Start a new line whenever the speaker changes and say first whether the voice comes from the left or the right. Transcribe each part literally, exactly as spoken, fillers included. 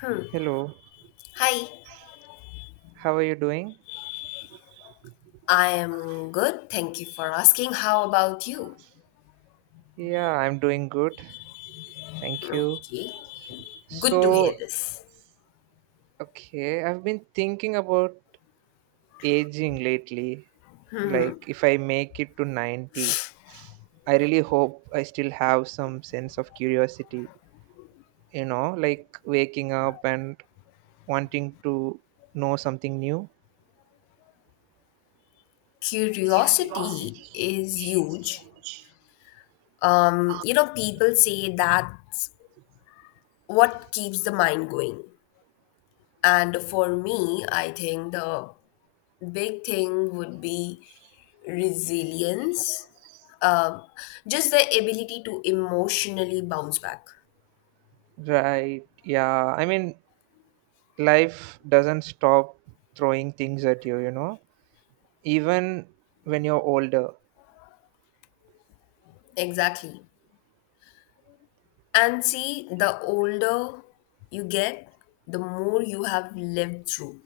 left: Hmm.
right: Hello,
left: Hi,
right: how are you doing?
left: I am good. Thank you for asking. How about you?
right: Yeah, I'm doing good. Thank you.
left: Okay, good to hear
right: So,
left: this.
right: okay, I've been thinking about aging lately. Like, if I make it to ninety, I really hope I still have some sense of curiosity, you know, like waking up and wanting to know something new.
left: Curiosity is huge. Um, you know, people say that's what keeps the mind going. And for me, I think the big thing would be resilience. Um, just the ability to emotionally bounce back.
right: Right, yeah. I mean, life doesn't stop throwing things at you, you know, even when you're older.
left: Exactly. And see, the older you get, the more you have lived through.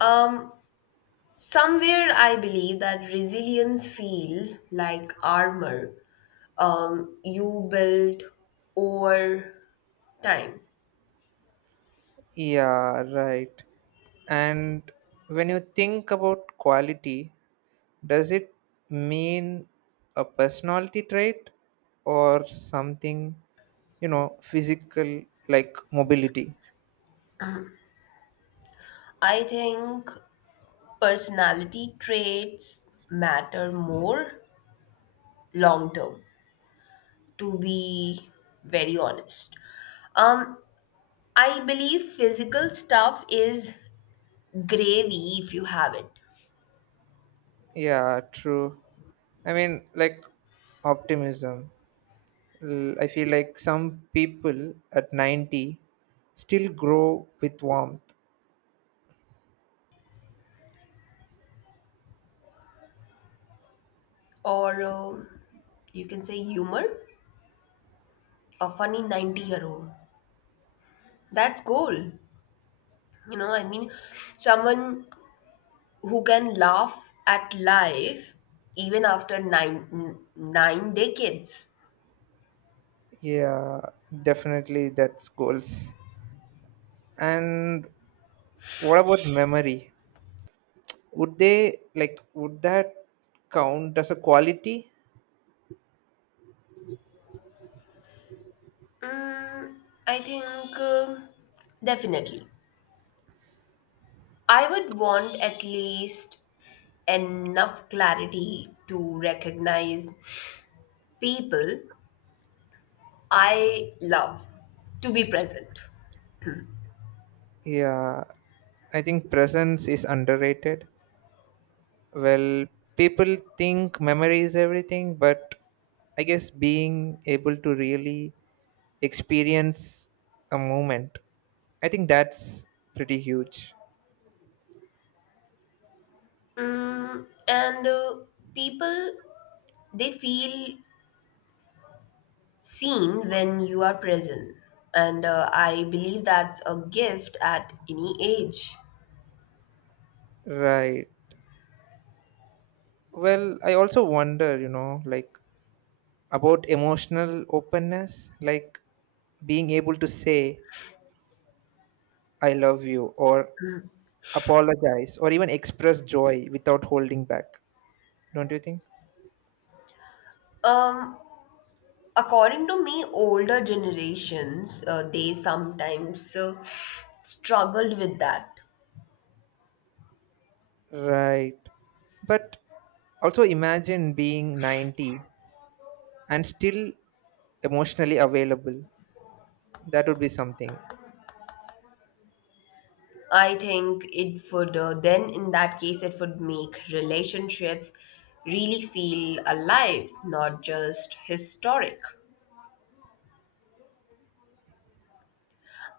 left: Um, Somewhere I believe that resilience feel like armor um, you build over time.
right: Yeah, right. And when you think about quality, does it mean a personality trait or something, you know, physical like mobility?
left: I think personality traits matter more long term, to be very honest. Um, I believe physical stuff is gravy if you have it.
right: Yeah, true. I mean, like optimism. L- I feel like some people at ninety still grow with warmth.
left: Or um you can say humor, a funny ninety year old, that's goal, you know I mean someone who can laugh at life even after nine n- nine decades.
right: Yeah, definitely that's goals. And what about memory? Would they like Would that count as a quality?
left: Mm, I think um definitely I would want at least enough clarity to recognize people I love, to be present.
right: Yeah, I think presence is underrated. Well, people think memory is everything, but I guess being able to really experience a moment, I think that's pretty huge.
left: Mm, and uh, people, they feel seen when you are present, and uh, I believe that's a gift at any age.
right: Right. Well, I also wonder, you know, like about emotional openness, like being able to say, I love you, or apologize or even express joy without holding back, don't you think?
left: um According to me, older generations uh, they sometimes uh, struggled with that.
right: Right, but also imagine being ninety and still emotionally available. That would be something.
left: I think it would uh, then in that case it would make relationships really feel alive, not just historic.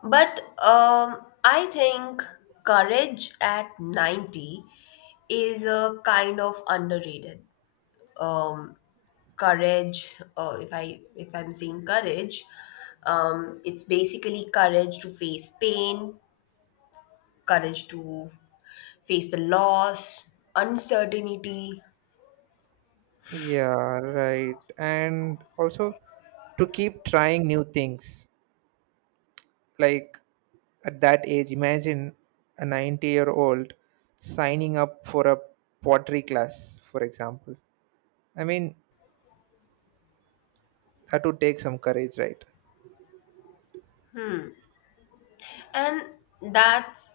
left: But um, I think courage at ninety is a kind of underrated. Um, Courage, uh, if I if I'm saying courage, um, it's basically courage to face pain, courage to face the loss, uncertainty,
right: Yeah, right. And also to keep trying new things, like at that age imagine a ninety year old signing up for a pottery class, for example. I mean, that would take some courage, right?
left: and that's,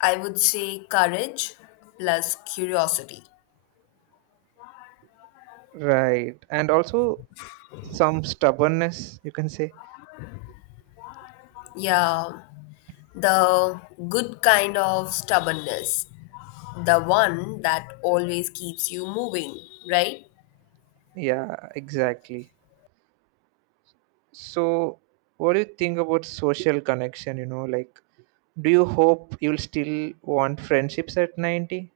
left: I would say, courage plus curiosity.
right: Right. And also some stubbornness, you can say.
left: Yeah, the good kind of stubbornness, the one that always keeps you moving, right?
right: Yeah, exactly. So what do you think about social connection? You know like, do you hope you'll still want friendships at ninety?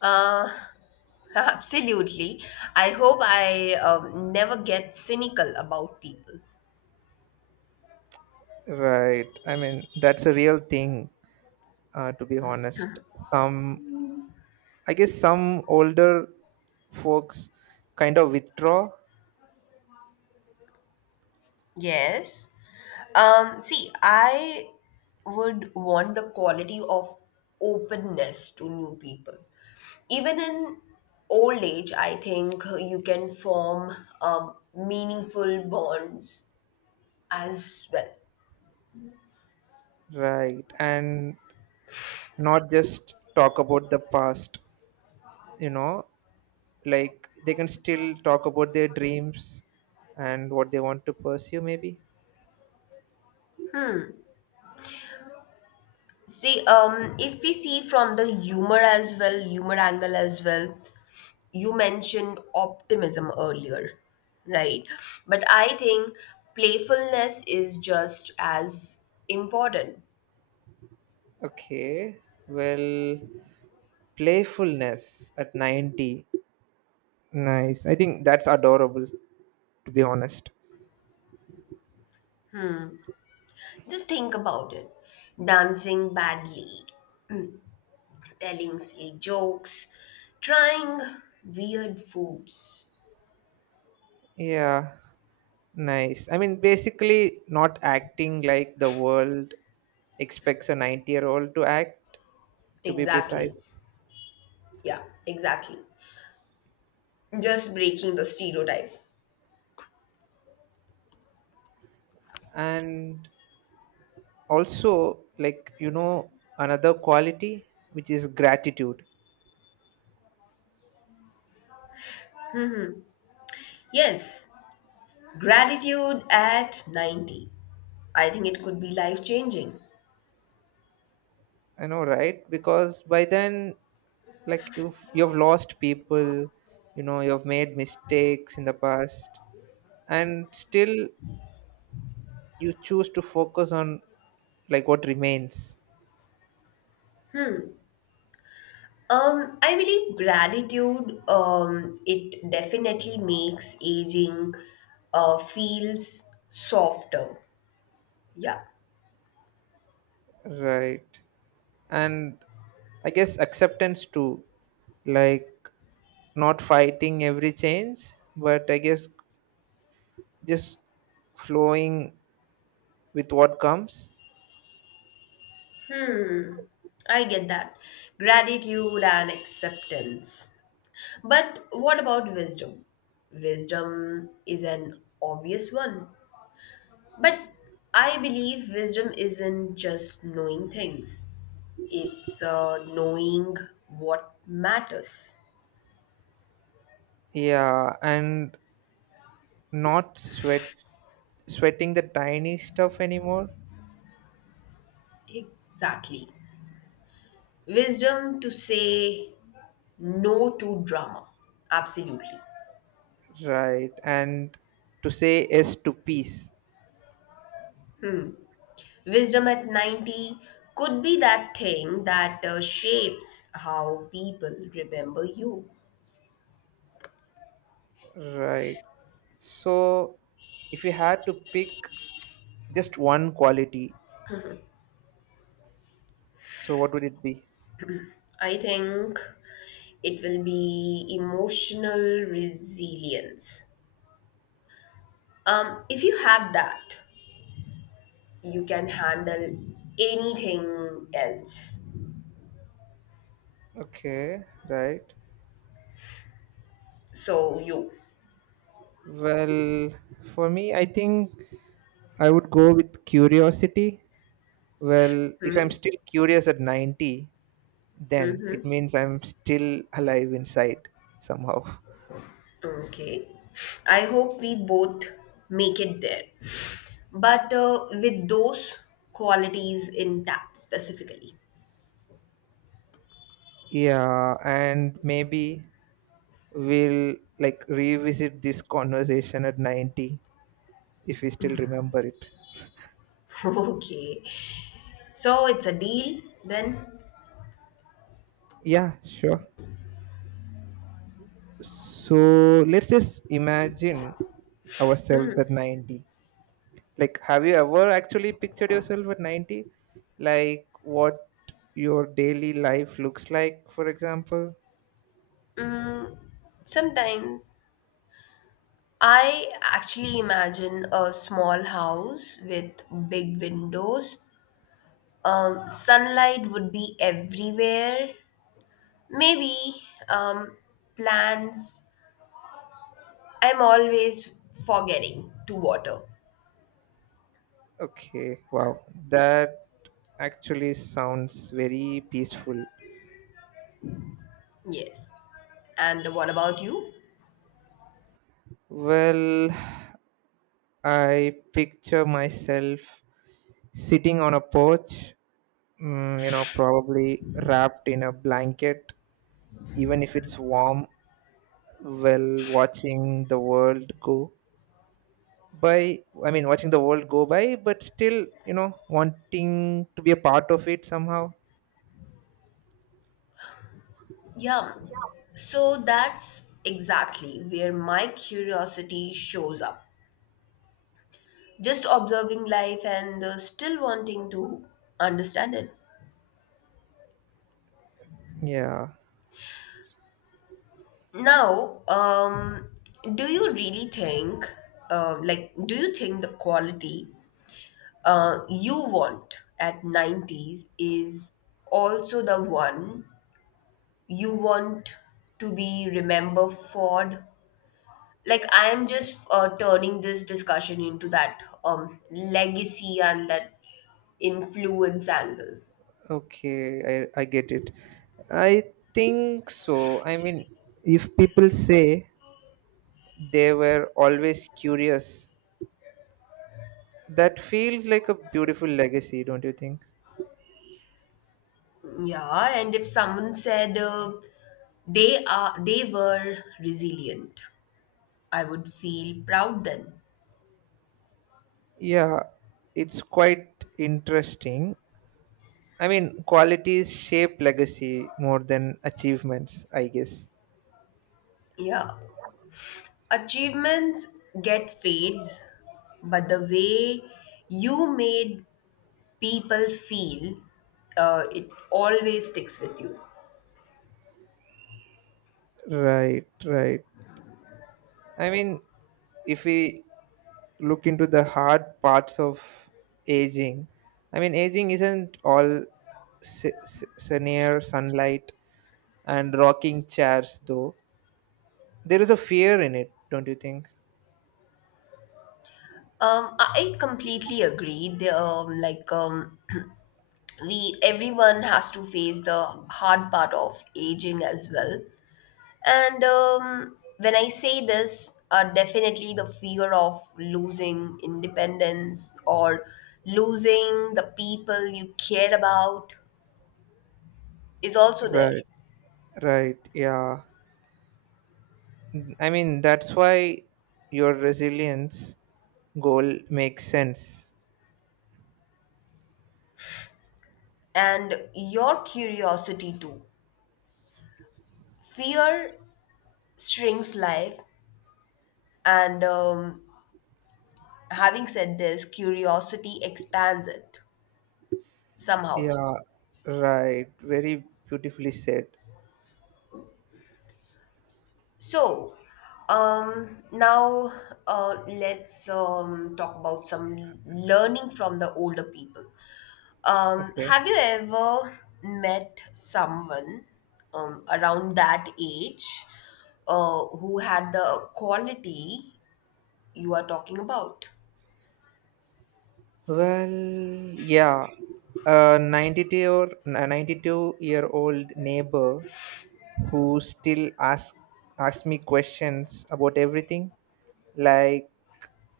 left: Uh, absolutely. I hope I um, never get cynical about people.
right: Right, I mean that's a real thing. Uh, to be honest, some I guess some older folks kind of withdraw.
left: Yes. Um, see, I would want the quality of openness to new people. Even in old age, I think you can form um, meaningful bonds as well.
right: Right. And not just talk about the past you know like they can still talk about their dreams and what they want to pursue maybe.
left: See, um, if we see from the humor as well, humor angle as well, you mentioned optimism earlier, right? But I think playfulness is just as important.
right: Okay, well, playfulness at ninety, nice. I think that's adorable, to be honest.
left: Just think about it. Dancing badly, telling silly jokes, trying weird foods.
right: Yeah, nice. I mean, basically not acting like the world expects a ninety year old to act, to be
left: Exactly.
right: precise.
left: Yeah, exactly. Just breaking the stereotype.
right: And also, like, you know another quality, which is gratitude.
left: Yes, gratitude at ninety. I think it could be life changing.
right: I know, right? Because by then, like you've you've lost people, you know, you've made mistakes in the past, and still you choose to focus on, like, what remains,
left: Um, I believe gratitude, um, it definitely makes aging uh, feels softer. Yeah,
right: right? And I guess acceptance too, like not fighting every change, but I guess just flowing with what comes.
left: I get that. Gratitude and acceptance. But what about wisdom? Wisdom is an obvious one. But I believe wisdom isn't just knowing things, it's uh, knowing what matters.
right: Yeah, and not sweat sweating the tiny stuff anymore.
left: Exactly. Wisdom to say no to drama. Absolutely.
right: Right. And to say yes to peace.
left: Wisdom at ninety could be that thing that uh, shapes how people remember you.
right: Right. So if you had to pick just one quality, so what would it be?
left: I think it will be emotional resilience. Um, if you have that, you can handle anything else.
right: Okay, right.
left: So you.
right: Well, for me, I think I would go with curiosity. Well, if I'm
left: Mhm.
right: still curious at ninety, then
left: Hmm.
right: it means I'm still alive inside somehow.
left: Okay. I hope we both make it there. But uh, with those qualities intact specifically.
right: Yeah, and maybe we'll, like, revisit this conversation at ninety if we still remember it.
left: Okay. So it's a deal then?
right: Yeah, sure. So let's just imagine ourselves at ninety. Like, have you ever actually pictured yourself at ninety? Like, what your daily life looks like, for example?
left: Mm, sometimes. I actually imagine a small house with big windows. Um, sunlight would be everywhere. Maybe um, plans I'm always forgetting to water.
right: Okay, wow. That actually sounds very peaceful.
left: Yes. And what about you?
right: Well, I picture myself sitting on a porch, mm, you know, probably wrapped in a blanket even if it's warm. Well, watching the world go by, I mean watching the world go by, but still you know wanting to be a part of it somehow.
left: Yeah. So that's exactly where my curiosity shows up. Just observing life and uh, still wanting to understand it.
right: Yeah,
left: Now, um, do you really think, uh, like, do you think the quality uh, you want at nineties is also the one you want to be remembered for. Like, I am just uh, turning this discussion into that um, legacy and that influence angle.
right: okay, i i get it. I think so. I mean, if people say they were always curious, that feels like a beautiful legacy, don't you think?
left: Yeah, and if someone said uh, they are they were resilient, I would feel proud then.
right: Yeah, it's quite interesting. I mean, qualities shape legacy more than achievements, I guess.
left: Yeah. Achievements get fades, but the way you made people feel, uh, it always sticks with you.
right: Right, right. I mean, if we look into the hard parts of aging, I mean, aging isn't all se- se- senior sunlight and rocking chairs, though. There is a fear in it, don't you think?
left: Um, I I completely agree. The, um, like um, we, everyone has to face the hard part of aging as well. And um, when I say this, uh, definitely the fear of losing independence or losing the people you care about is also there.
right: Right, right, yeah. N- I mean, that's why your resilience goal makes sense.
left: And your curiosity too. Fear shrinks life, and um, having said this, curiosity expands it somehow.
right: Yeah, right. Very beautifully said.
left: So, um, now uh, let's um, talk about some learning from the older people. Um,
right: Okay.
left: have you ever met someone um, around that age uh, who had the quality you are talking about?
right: Well, yeah. A ninety-two or a ninety-two year old neighbor who still ask ask me questions about everything. Like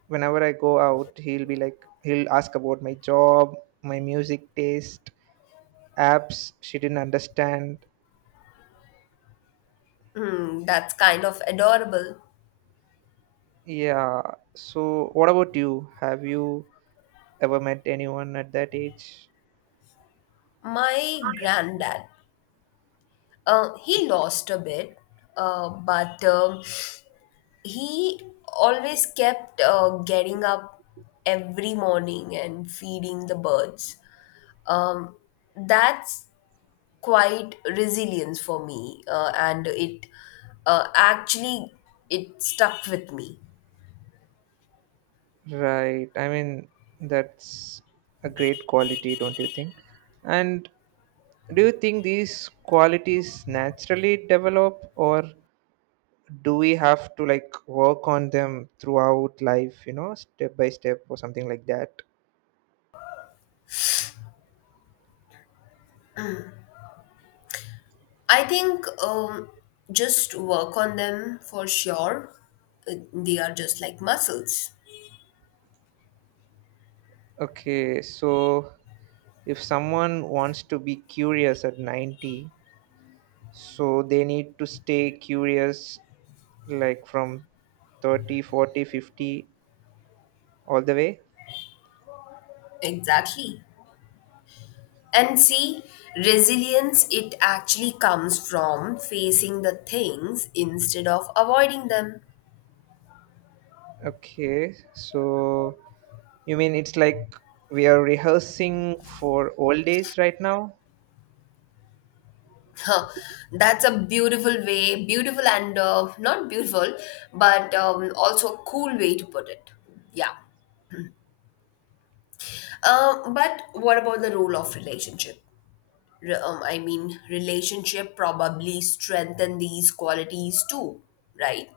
right: whenever I go out, he'll be like he'll ask about my job, my music taste, apps she didn't understand.
left: Hmm, that's kind of adorable.
right: Yeah. So what about you? Have you ever met anyone at that age?
left: My granddad, uh, he lost a bit, uh, but um, he always kept uh, getting up every morning and feeding the birds. Um, that's quite resilience for me, uh, and it uh, actually it stuck with me.
right: Right. I mean, that's a great quality, don't you think? And do you think these qualities naturally develop, or do we have to, like, work on them throughout life, you know, step by step or something like that?
left: I think um, just work on them for sure. Uh, they are just like muscles.
right: Okay, so if someone wants to be curious at ninety, so they need to stay curious like from thirty, forty, fifty, all the way.
left: Exactly. And see, resilience, it actually comes from facing the things instead of avoiding them.
right: Okay, so you mean it's like we are rehearsing for old age right now?
left: Huh, that's a beautiful way, beautiful and uh, not beautiful, but um, also a cool way to put it. Yeah. Um, but what about the role of relationship? Re- um, I mean, relationship probably strengthen these qualities too, right?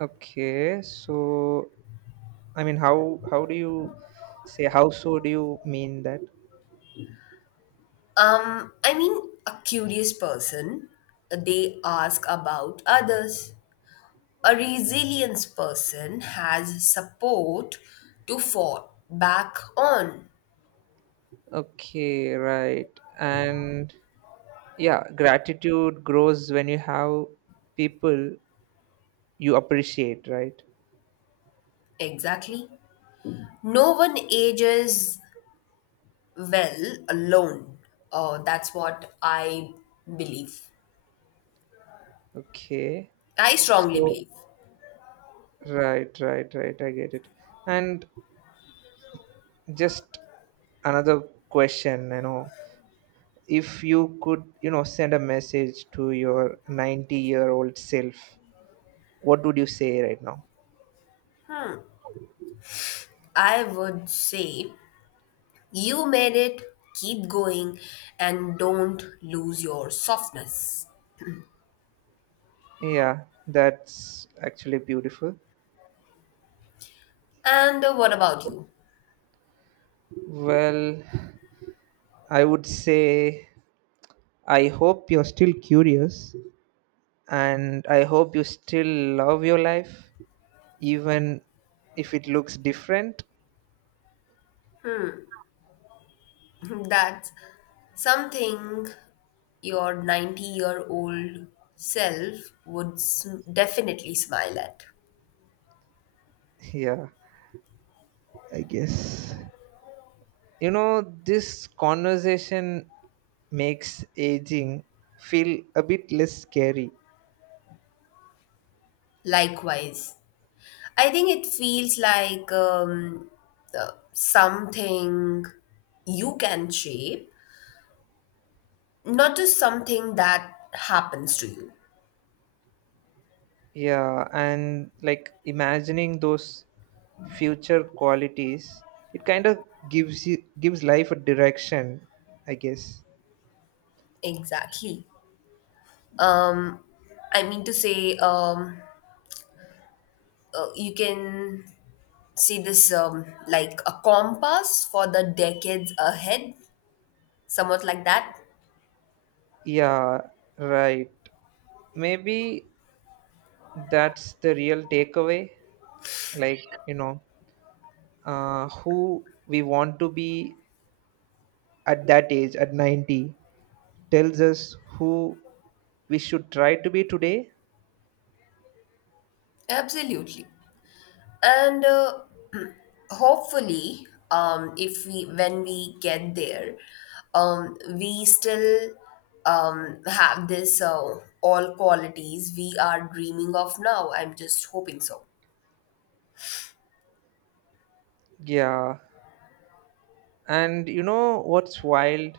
right: Okay, so I mean, how how do you say, how so? Do you mean that?
left: Um, I mean, a curious person, uh, they ask about others. A resilience person has support to fall back on.
right: Okay, right. And yeah, gratitude grows when you have people you appreciate, right?
left: Exactly. No one ages well alone. Uh, that's what I believe.
right: Okay.
left: I strongly
right: So,
left: believe.
right: right, right, right. I get it. And just another question, you know, if you could you know send a message to your ninety year old self, what would you say right now?
left: I would say you made it, keep going, and don't lose your softness.
right: Yeah, that's actually beautiful.
left: And uh, what about you?
right: Well, I would say I hope you're still curious, and I hope you still love your life, even if it looks different.
left: That's something your ninety year old self would sm- definitely smile at.
right: Yeah, I guess you know this conversation makes aging feel a bit less scary.
left: Likewise, I think it feels like um, uh, something you can shape, not just something that happens to you.
right: Yeah, and like imagining those future qualities, it kind of gives you gives life a direction, I guess.
left: Exactly. Um, I mean to say, um, uh, you can see this um, like a compass for the decades ahead, somewhat like that.
right: Yeah, right. Maybe that's the real takeaway. Like, you know, uh, who we want to be at that age, at ninety, tells us who we should try to be today.
left: Absolutely. And uh, hopefully um, if we when we get there, um, we still um, have this uh, all qualities we are dreaming of now. I'm just hoping so.
right: Yeah. And you know what's wild?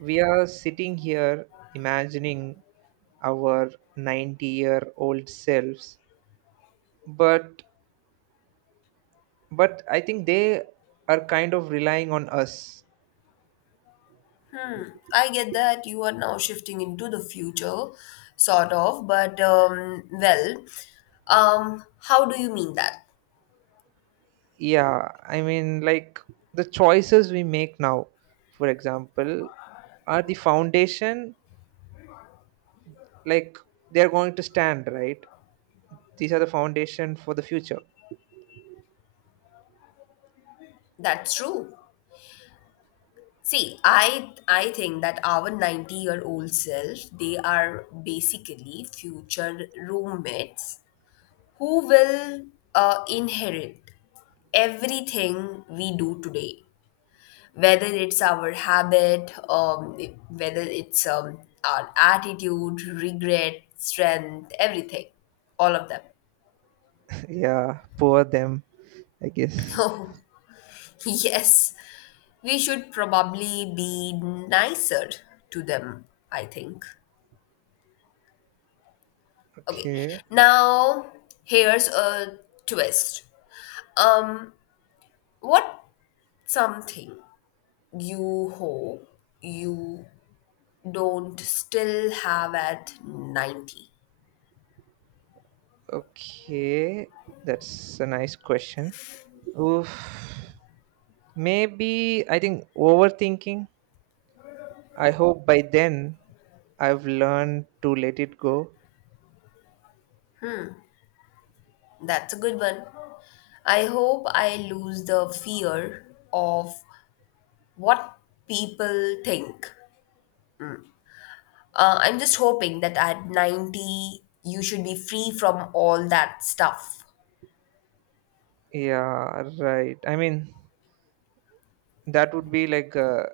right: We are sitting here imagining our ninety year old selves, but but I think they are kind of relying on us.
left: I get that you are now shifting into the future sort of, but um, well um, how do you mean that?
right: Yeah, I mean, like, the choices we make now, for example, are the foundation. Like, they are going to stand, right? These are the foundation for the future.
left: That's true. See, I I think that our ninety year old self, they are basically future roommates who will uh, inherit everything we do today, whether it's our habit, um, whether it's um, our attitude, regret, strength, everything, all of them.
right: Yeah, poor them, I guess.
left: So yes, we should probably be nicer to them, I think. Okay,
right: Okay.
left: now here's a twist. Um, what something you hope you don't still have at ninety?
right: Okay, that's a nice question. Oof. Maybe I think overthinking. I hope by then I've learned to let it go.
left: That's a good one. I hope I lose the fear of what people think. Uh, I'm just hoping that at ninety you should be free from all that stuff.
right: Yeah, right. I mean, that would be like a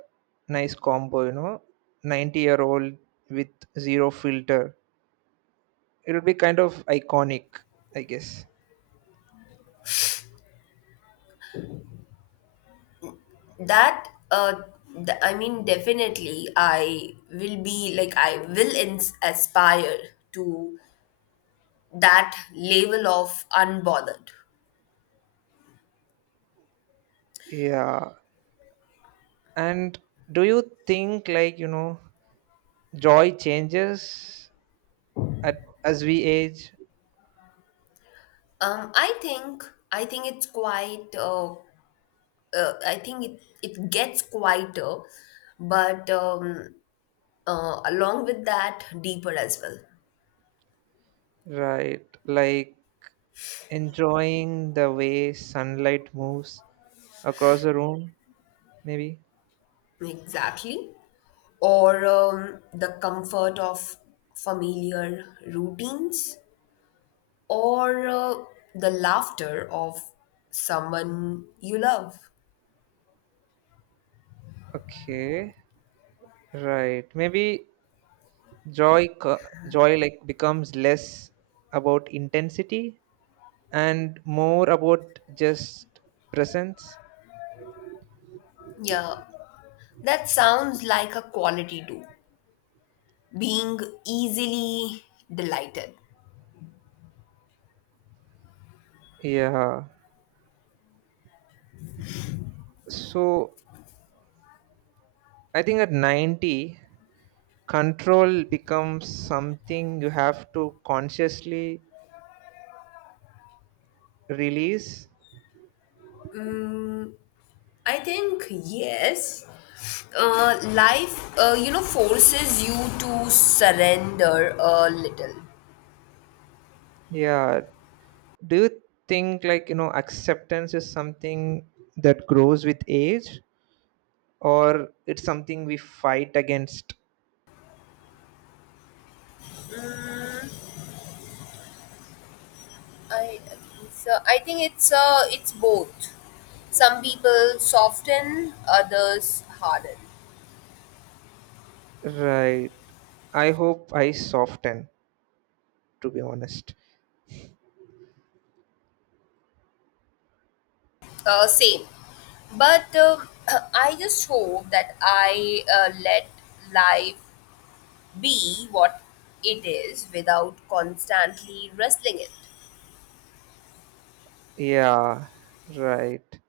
right: nice combo, you know, ninety year old with zero filter. It would be kind of iconic, I guess.
left: That, uh, th- I mean, definitely, I will be like, I will ins- aspire to that level of unbothered.
right: Yeah. And do you think, like, you know, joy changes at, as we age?
left: Um, I think, I think it's quite, uh, uh, I think it, it gets quieter, but um, uh, along with that, deeper as well.
right: Right. Like enjoying the way sunlight moves across the room, maybe?
left: Exactly. Or um, the comfort of familiar routines or uh, the laughter of someone you love.
right: Okay. Right. Maybe joy co- joy, like, becomes less about intensity and more about just presence.
left: Yeah, that sounds like a quality too. Being easily delighted.
right: Yeah. So I think at ninety control becomes something you have to consciously release.
left: I think yes. Uh, life, uh, you know, forces you to surrender a little.
right: Yeah. Do you think, like, you know, acceptance is something that grows with age, or it's something we fight against?
left: I So I think it's uh, it's both. Some people soften, others harden.
right: Right. I hope I soften, to be honest.
left: Uh, same. But um I just hope that I uh, let life be what it is without constantly wrestling it.
right: Yeah, right.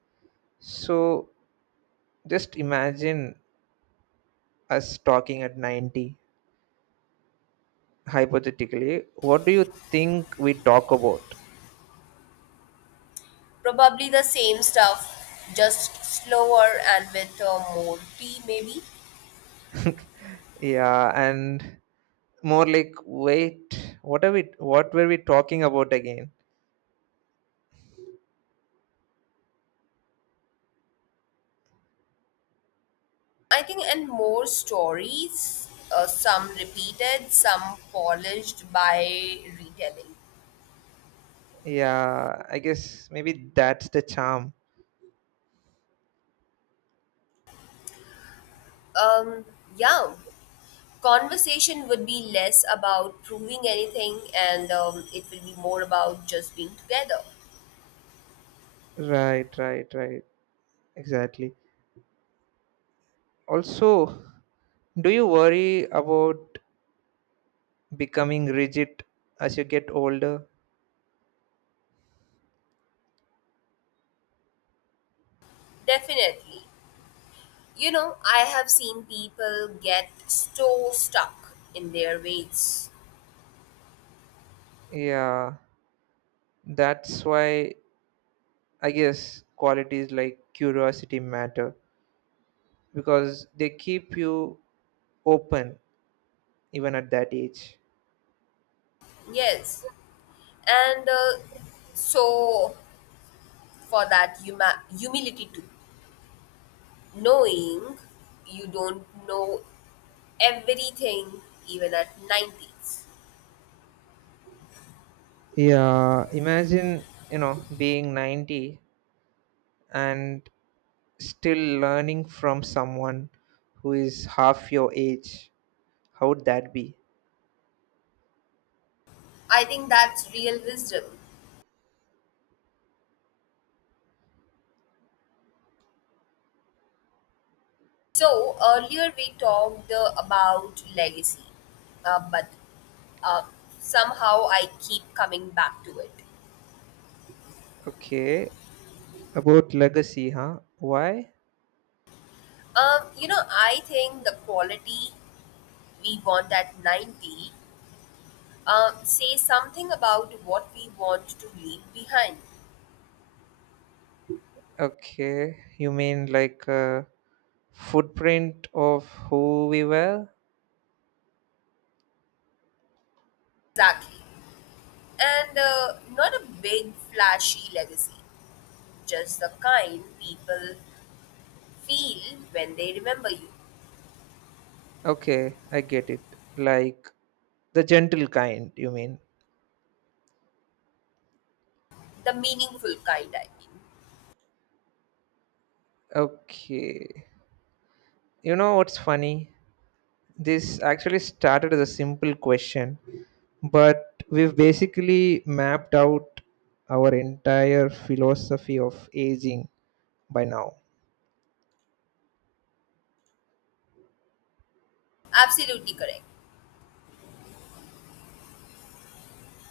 right: So just imagine us talking at ninety, hypothetically. What do you think we talk about?
left: Probably the same stuff, just slower and with uh, more tea, maybe.
right: Yeah, and more like, wait, what are we, what were we talking about again?
left: I think, and more stories, uh, some repeated, some polished by retelling.
right: Yeah, I guess maybe that's the charm.
left: Um, yeah, conversation would be less about proving anything and um, it will be more about just being together.
right: Right, right, right. Exactly. Also, do you worry about becoming rigid as you get older?
left: Definitely. You know, I have seen people get so stuck in their ways.
right: Yeah, that's why I guess qualities like curiosity matter, because they keep you open even at that age.
left: Yes. And uh, so, for that huma- humility too, knowing you don't know everything even at nineties.
right: Yeah, imagine, you know, being ninety and still learning from someone who is half your age. How would that be?
left: I think that's real wisdom. So earlier we talked uh, about legacy, uh, but uh, somehow I keep coming back to it.
right: Okay, about legacy, huh? Why?
left: Um, you know, I think the quality we want at ninety um, says something about what we want to leave behind.
right: Okay, you mean like uh, footprint of who we were.
left: Exactly. And uh, not a big, flashy legacy, just the kind people feel when they remember you.
right: Okay, I get it. Like, the gentle kind, you mean.
left: The meaningful kind, I mean.
right: Okay, you know what's funny, this actually started as a simple question, but we've basically mapped out our entire philosophy of aging by now.
left: Absolutely correct.